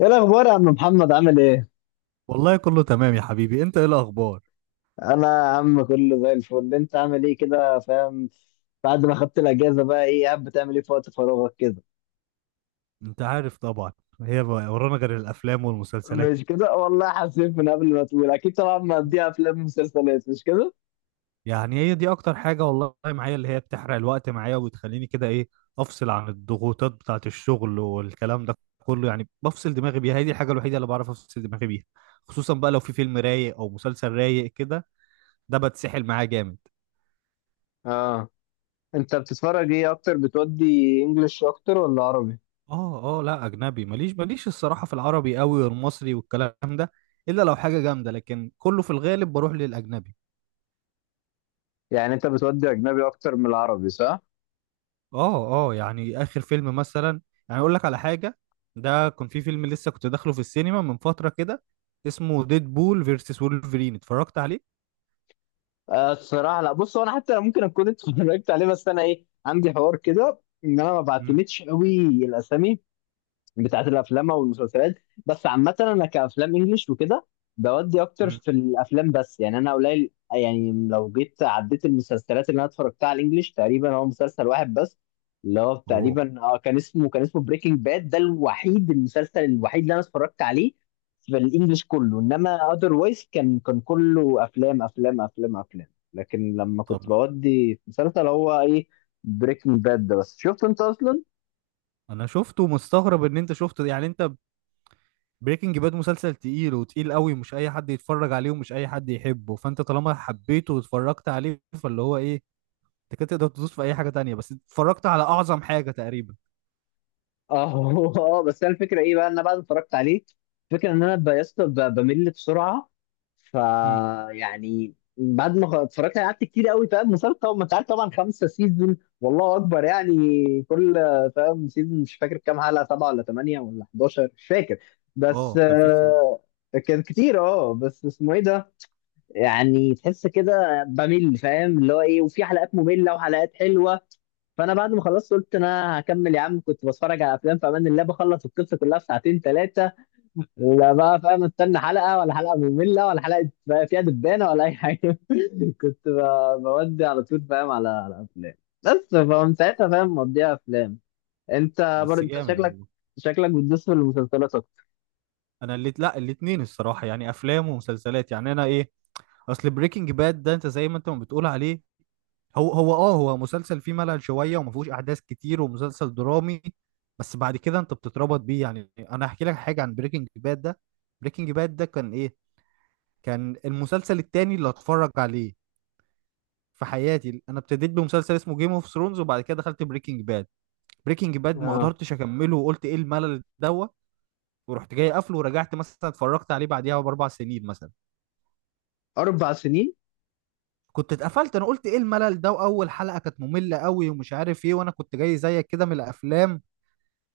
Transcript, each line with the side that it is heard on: left: ايه الاخبار يا عم محمد؟ عامل ايه؟
right: والله كله تمام يا حبيبي. انت ايه الاخبار؟
left: انا يا عم كله زي الفل. انت عامل ايه كده، فاهم؟ بعد ما خدت الاجازه بقى، ايه قاعد بتعمل ايه في وقت فراغك كده؟
right: انت عارف طبعا. هي بقى ورانا غير الافلام والمسلسلات.
left: مش كده والله، حاسين من قبل ما تقول اكيد طبعا مقضيها افلام ومسلسلات، مش كده؟
right: يعني هي دي اكتر حاجة والله معايا، اللي هي بتحرق الوقت معايا وبتخليني كده ايه، افصل عن الضغوطات بتاعة الشغل والكلام ده كله. يعني بفصل دماغي بيها، هي دي الحاجة الوحيدة اللي بعرف افصل دماغي بيها. خصوصا بقى لو في فيلم رايق او مسلسل رايق كده، ده بتسحل معاه جامد.
left: اه. انت بتتفرج ايه اكتر، بتودي انجلش اكتر ولا عربي؟
right: اه اه، لا اجنبي، ماليش ماليش الصراحة في العربي قوي والمصري والكلام ده، الا لو حاجة جامدة، لكن كله في الغالب بروح للاجنبي.
left: يعني انت بتودي اجنبي اكتر من العربي، صح؟
right: اه اه، يعني اخر فيلم مثلا، يعني اقول لك على حاجه، ده كان في فيلم لسه كنت داخله في السينما من فتره كده، اسمه ديد بول فيرسس وولفرين، اتفرجت عليه.
left: آه الصراحه، لا بص، هو انا حتى ممكن اكون اتفرجت عليه، بس انا ايه، عندي حوار كده ان انا ما
right: امم.
left: بعتمدش قوي الاسامي بتاعت الافلام او المسلسلات. بس عامه انا كافلام انجليش وكده بودي اكتر
right: امم.
left: في الافلام، بس يعني انا قليل. يعني لو جيت عديت المسلسلات اللي انا اتفرجتها على الانجليش تقريبا هو مسلسل واحد بس. اللي هو
right: اوه.
left: تقريبا كان اسمه بريكنج باد. ده الوحيد، المسلسل الوحيد اللي انا اتفرجت عليه في الانجليش كله. انما اذروايز كان كله افلام افلام افلام افلام. لكن لما
right: طب
left: كنت بودي في مسلسل، هو ايه، بريكنج باد ده. بس شفت انت اصلا؟
right: انا شفته، مستغرب ان انت شفته، يعني انت. بريكنج باد مسلسل تقيل وتقيل قوي، مش اي حد يتفرج عليه ومش اي حد يحبه، فانت طالما حبيته واتفرجت عليه فاللي هو ايه، انت كده تقدر تدوس في اي حاجه تانية، بس اتفرجت على اعظم حاجه تقريبا.
left: اه. اه بس انا الفكره ايه بقى، ان انا بعد ما اتفرجت عليه، الفكره ان انا يا اسطى بمل بسرعه. ف
right: امم.
left: يعني بعد ما اتفرجت عليه قعدت كتير قوي، فاهم؟ مسلسل طبعا، ما انت عارف طبعا، 5 سيزون، والله اكبر يعني. كل، فاهم، سيزون، مش فاكر كام حلقه، سبعه ولا ثمانيه ولا 11، مش فاكر. بس
right: اه
left: كان كتير. اه بس اسمه ايه ده، يعني تحس كده بمل، فاهم اللي هو ايه، وفي حلقات ممله وحلقات حلوه. فانا بعد ما خلصت قلت انا هكمل، يا عم كنت بتفرج على افلام في امان الله، بخلص القصه كلها في ساعتين ثلاثه. لا بقى، فاهم، استنى حلقه، ولا حلقه ممله، ولا حلقه بقى فيها دبانه ولا اي حاجه. كنت بودي على طول، فاهم، على افلام. بس فمن ساعتها، فاهم، مضيع افلام. انت برضه،
right: بس
left: انت
right: جامد
left: شكلك،
right: والله.
left: شكلك بتدوس في المسلسلات اكتر.
right: انا اللي لا، الاتنين الصراحه، يعني افلام ومسلسلات، يعني انا ايه، اصل بريكنج باد ده انت زي ما انت ما بتقول عليه، هو مسلسل فيه ملل شويه وما فيهوش احداث كتير ومسلسل درامي، بس بعد كده انت بتتربط بيه. يعني انا هحكي لك حاجه عن بريكنج باد ده. بريكنج باد ده كان المسلسل التاني اللي اتفرج عليه في حياتي. انا ابتديت بمسلسل اسمه جيم اوف ثرونز، وبعد كده دخلت بريكنج باد. بريكنج باد ما
left: اه،
right: قدرتش اكمله وقلت ايه الملل دوت، ورحت جاي قافله، ورجعت مثلا اتفرجت عليه بعديها ب4 سنين مثلا.
left: 4 سنين.
right: كنت اتقفلت، انا قلت ايه الملل ده، واول حلقه كانت ممله قوي ومش عارف ايه، وانا كنت جاي زيك كده من الافلام،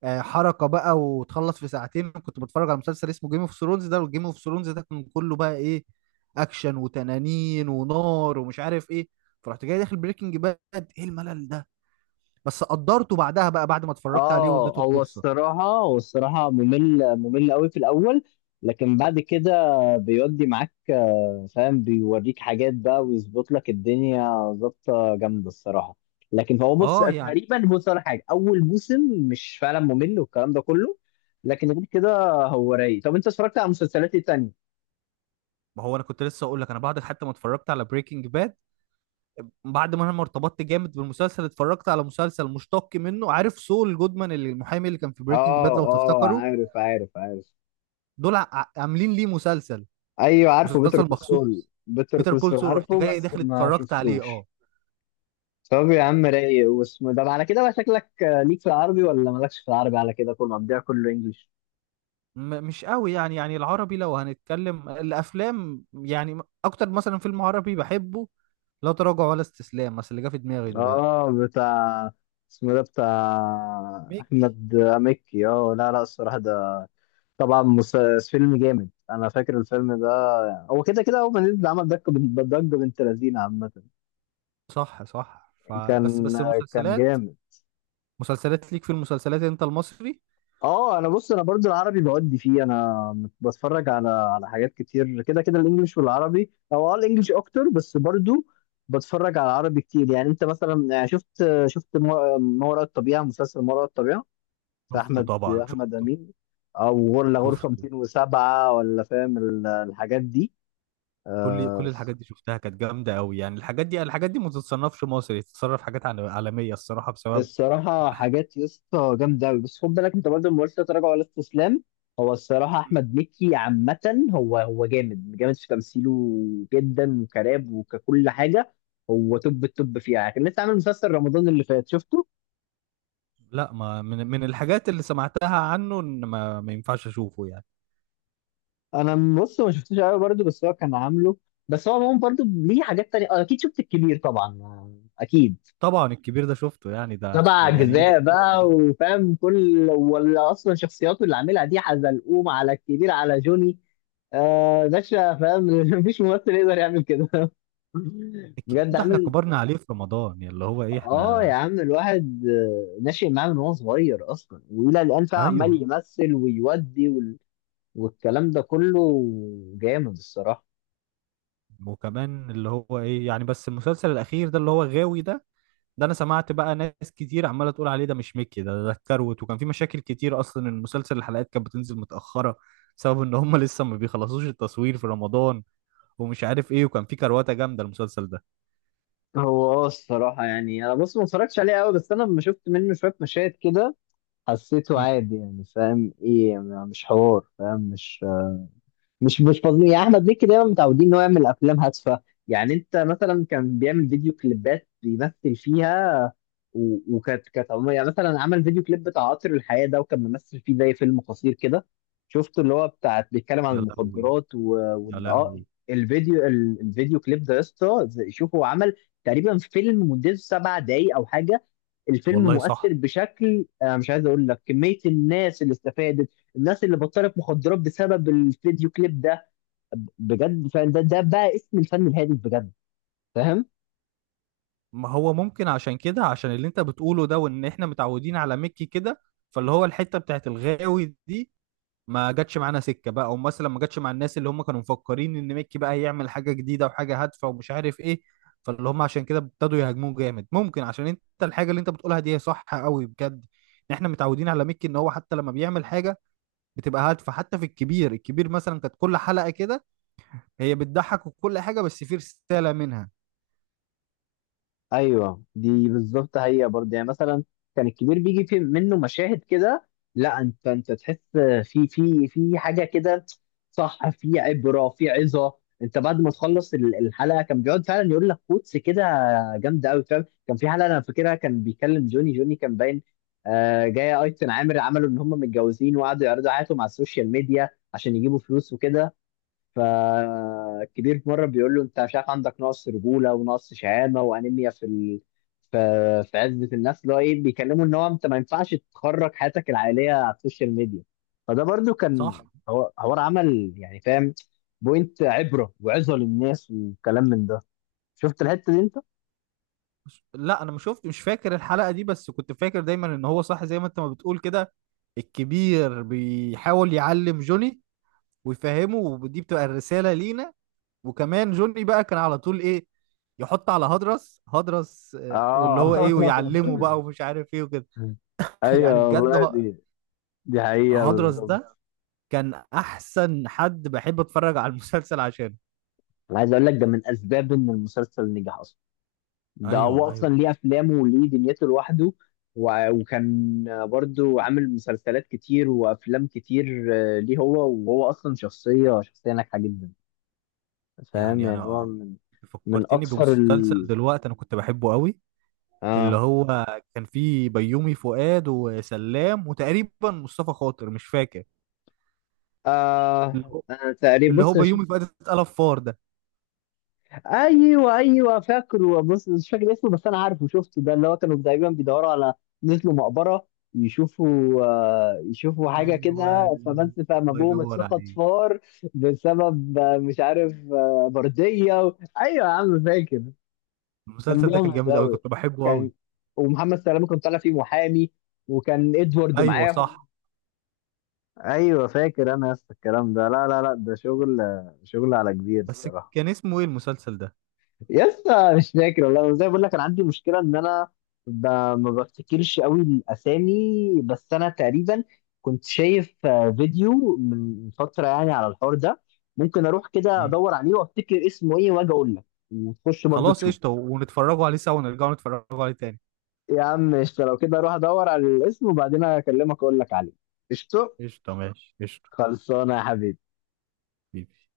right: آه، حركه بقى وتخلص في ساعتين. كنت بتفرج على مسلسل اسمه جيم اوف ثرونز ده، والجيم اوف ثرونز ده كان كله بقى ايه اكشن وتنانين ونار ومش عارف ايه. فرحت جاي داخل بريكنج باد، ايه الملل ده، بس قدرته بعدها بقى بعد ما اتفرجت عليه واديته
left: اه، هو
right: الفرصه.
left: الصراحة، ممل، ممل قوي في الأول، لكن بعد كده بيودي معاك. فاهم، بيوريك حاجات بقى ويظبط لك الدنيا. ظابطة جامدة الصراحة. لكن هو بص
right: اه يعني.
left: تقريبا، بص على حاجة أول موسم، مش فعلا ممل والكلام ده كله. لكن غير كده هو رايق. طب أنت اتفرجت على مسلسلات إيه تانية؟
right: ما هو انا كنت لسه اقول لك، انا بعد حتى ما اتفرجت على بريكنج باد، بعد ما انا ما ارتبطت جامد بالمسلسل، اتفرجت على مسلسل مشتق منه، عارف سول جودمان اللي المحامي اللي كان في بريكنج
left: اه،
right: باد لو
left: اه،
right: تفتكروا،
left: عارف، عارف، عارف.
right: عاملين ليه مسلسل.
left: أيوه عارفه، بيتر
right: مسلسل
left: كول سول،
right: مخصوص.
left: بيتر
right: بيتر
left: كول
right: كول
left: سول،
right: سول رحت
left: عارفه
right: جاي
left: بس
right: داخل
left: ما
right: اتفرجت عليه. اه
left: شفتوش. طب يا عم رايق، واسمه ده. على كده بقى شكلك ليك في العربي ولا مالكش في العربي؟ على كده كله مضيع، كله انجليش.
right: مش قوي يعني العربي لو هنتكلم الافلام يعني، اكتر مثلا فيلم عربي بحبه لا تراجع ولا استسلام، بس اللي جه في دماغي دلوقتي.
left: اه، بتاع، اسمه ده بتاع
right: ميك
left: احمد مكي. اه، لا، لا، الصراحه ده طبعا فيلم جامد. انا فاكر الفيلم ده، هو كده كده اول ما نزل عمل ضجه، ضجه بنت لذينه عامه.
right: صح صح. فبس
left: كان،
right: بس
left: كان
right: المسلسلات،
left: جامد.
right: مسلسلات ليك في المسلسلات انت المصري؟
left: اه، انا بص، انا برضو العربي بودي فيه. انا بتفرج على حاجات كتير كده كده، الانجليش والعربي، او الانجليش اكتر، بس برضو بتفرج على العربي كتير. يعني انت مثلا، يعني شفت ما وراء الطبيعة، مسلسل ما وراء الطبيعة، في
right: شفته
left: احمد،
right: طبعا،
left: احمد
right: شفته،
left: امين، او غرفة
right: شفته.
left: 207، ولا فاهم الحاجات دي؟
right: كل
left: آه،
right: الحاجات دي شفتها كانت جامده قوي. يعني الحاجات دي الحاجات دي ما تتصنفش مصري، تتصنف حاجات عالميه الصراحه بسبب.
left: الصراحة حاجات يا اسطى جامدة أوي. بس خد بالك أنت برضه ما قلتش لا تراجع ولا استسلام. هو الصراحة أحمد مكي عامة، هو جامد، جامد في تمثيله جدا، وكراب، وككل حاجة. هو توب التوب فيها يعني. كان لسه عامل مسلسل رمضان اللي فات، شفته؟
right: لا، ما من الحاجات اللي سمعتها عنه ان ما ينفعش اشوفه يعني.
left: أنا بص ما شفتوش أوي برضه، بس هو كان عامله. بس هو عموما برضه ليه حاجات تانية. أكيد شفت الكبير طبعا. أكيد،
right: طبعا الكبير ده شفته يعني، ده
left: سبع
right: يعني ايه، كان
left: أجزاء
right: كله
left: بقى،
right: رمضان.
left: وفاهم كل، ولا أصلا شخصياته اللي عاملها دي، حزلقوم، على الكبير، على جوني، آه باشا، فاهم؟ مفيش ممثل يقدر يعمل كده.
right: الكبير
left: بجد
right: ده احنا
left: عامل.
right: كبرنا عليه في رمضان، يعني اللي هو ايه
left: اه يا
right: احنا.
left: عم، الواحد ناشئ معاه من وهو صغير اصلا، والى الان فعلا
right: ايوه.
left: عمال يمثل ويودي وال... والكلام ده كله. جامد الصراحه.
right: وكمان اللي هو ايه، يعني بس المسلسل الاخير ده اللي هو غاوي ده، ده انا سمعت بقى ناس كتير عماله تقول عليه ده مش ميكي، ده اتكروت، وكان في مشاكل كتير اصلا المسلسل، الحلقات كانت بتنزل متاخره بسبب ان هم لسه ما بيخلصوش التصوير في رمضان ومش عارف ايه، وكان في كرواته جامده المسلسل ده.
left: هو، الصراحه يعني، انا بص ما اتفرجتش عليه قوي، بس انا لما شفت منه شويه مشاهد كده حسيته
right: مم.
left: عادي. يعني فاهم ايه، مش حوار فاهم، مش فاضيين. يعني احمد مكي دايما متعودين ان هو يعمل افلام هادفه. يعني انت مثلا، كان بيعمل فيديو كليبات بيمثل فيها. وكانت عموما يعني. مثلا عمل فيديو كليب بتاع قطر الحياة ده، وكان ممثل فيه زي فيلم قصير كده. شفته؟ اللي هو بتاع بيتكلم عن
right: يا لهوي.
left: المخدرات و...
right: يا
left: وان
right: لهوي.
left: الفيديو، الفيديو كليب ده، يا اسطى شوف، هو عمل تقريبا فيلم مدته 7 دقايق او حاجة. الفيلم
right: والله صح.
left: مؤثر بشكل انا مش عايز اقول لك كمية الناس اللي استفادت، الناس اللي بطلت مخدرات بسبب الفيديو كليب ده بجد. فده بقى اسم الفن الهادف بجد، فاهم.
right: ما هو ممكن عشان كده، عشان اللي انت بتقوله ده، وان احنا متعودين على ميكي كده، فاللي هو الحته بتاعت الغاوي دي ما جاتش معانا سكه بقى، او مثلا ما جاتش مع الناس اللي هم كانوا مفكرين ان ميكي بقى هيعمل حاجه جديده وحاجه هادفه ومش عارف ايه، فاللي هم عشان كده ابتدوا يهاجموه جامد. ممكن عشان انت الحاجه اللي انت بتقولها دي هي صح قوي بجد، ان احنا متعودين على ميكي ان هو حتى لما بيعمل حاجه بتبقى هادفه، حتى في الكبير. الكبير مثلا كانت كل حلقه كده هي بتضحك وكل حاجه، بس في رساله منها.
left: ايوه دي بالظبط، هي برضه، يعني مثلا كان الكبير بيجي في منه مشاهد كده، لا انت تحس في حاجه كده، صح، في عبره، في عظه. انت بعد ما تخلص الحلقه، كان بيقعد فعلا يقول لك كوتس كده جامده قوي، فاهم. كان في حلقه انا فاكرها كان بيكلم جوني، جوني كان باين جايه ايتن عامر، عملوا ان هم متجوزين، وقعدوا يعرضوا حياتهم على السوشيال ميديا عشان يجيبوا فلوس وكده. فالكبير في مره بيقول له انت مش عارف، عندك نقص رجوله، ونقص شهامه، وانيميا في ال... في، عزه الناس، اللي هو ايه، بيكلمه ان هو انت ما ينفعش تخرج حياتك العائليه على السوشيال ميديا. فده برضو كان،
right: صح.
left: هو عمل يعني، فاهم، بوينت، عبره وعظه للناس والكلام من ده. شفت الحته دي انت؟
right: لا انا ما شفت، مش فاكر الحلقه دي، بس كنت فاكر دايما ان هو صح زي ما انت ما بتقول كده، الكبير بيحاول يعلم جوني ويفهمه، ودي بتبقى الرسالة لينا. وكمان جوني بقى كان على طول ايه يحط على هدرس هدرس، آه، واللي
left: اه.
right: هو ايه ويعلمه بقى ومش عارف ايه وكده. يعني
left: ايوه
right: بجد
left: والله، دي، دي حقيقه
right: هدرس
left: بالظبط.
right: ده كان احسن حد بحب اتفرج على المسلسل عشانه.
left: انا عايز اقول لك ده من اسباب ان المسلسل نجح اصلا. ده هو
right: ايوه ايوه.
left: اصلا ليه افلامه وليه دنيته لوحده. وكان برضو عامل مسلسلات كتير وافلام كتير. ليه هو، وهو اصلا شخصيه ناجحه جدا، فاهم.
right: يعني
left: يعني هو
right: انا
left: من، من
right: فكرتني
left: اكثر
right: بمسلسل
left: ال،
right: دلوقتي انا كنت بحبه قوي، اللي
left: اه.
right: هو كان فيه بيومي فؤاد وسلام وتقريبا مصطفى خاطر مش فاكر، اللي
left: آه
right: هو
left: أنا تقريبا
right: اللي هو
left: بص أنا
right: بيومي
left: شفت.
right: فؤاد اتقلب فار ده.
left: ايوه، ايوه، فاكره، بص مش فاكر اسمه، بس انا عارفه شفته. ده اللي هو كانوا دايما بيدوروا على، نزلوا مقبره يشوفوا حاجه
right: ايوه،
left: كده، فبس فقام
right: الله
left: ابوهم
right: ينور
left: اتسقط
right: عليك.
left: فار. بسبب مش عارف برديه و... ايوه يا عم فاكر. كان
right: المسلسل ده كان
left: جامد
right: جامد قوي
left: قوي،
right: كنت بحبه قوي.
left: كان، ومحمد سلامه كان طالع فيه محامي، وكان ادوارد
right: ايوه
left: معاهم.
right: صح.
left: ايوه فاكر انا. يا اسطى الكلام ده لا، لا، لا، ده شغل، شغل على كبير
right: بس
left: الصراحه.
right: كان اسمه ايه المسلسل ده؟
left: يا اسطى مش فاكر والله، زي ما بقول لك، انا عندي مشكله ان انا ما بفتكرش قوي الاسامي. بس انا تقريبا كنت شايف فيديو من فتره يعني على الحوار ده. ممكن اروح كده
right: مم.
left: ادور عليه وافتكر اسمه ايه واجي اقول لك، وتخش برضو
right: خلاص قشطه،
left: تشوف.
right: ونتفرجوا عليه سوا، ونرجعوا نتفرجوا عليه تاني.
left: يا عم قشطه، لو كده اروح ادور على الاسم وبعدين اكلمك اقول لك عليه. قشطه.
right: قشطه ماشي قشطه.
left: خلصانه يا حبيبي.
right: حبيبي.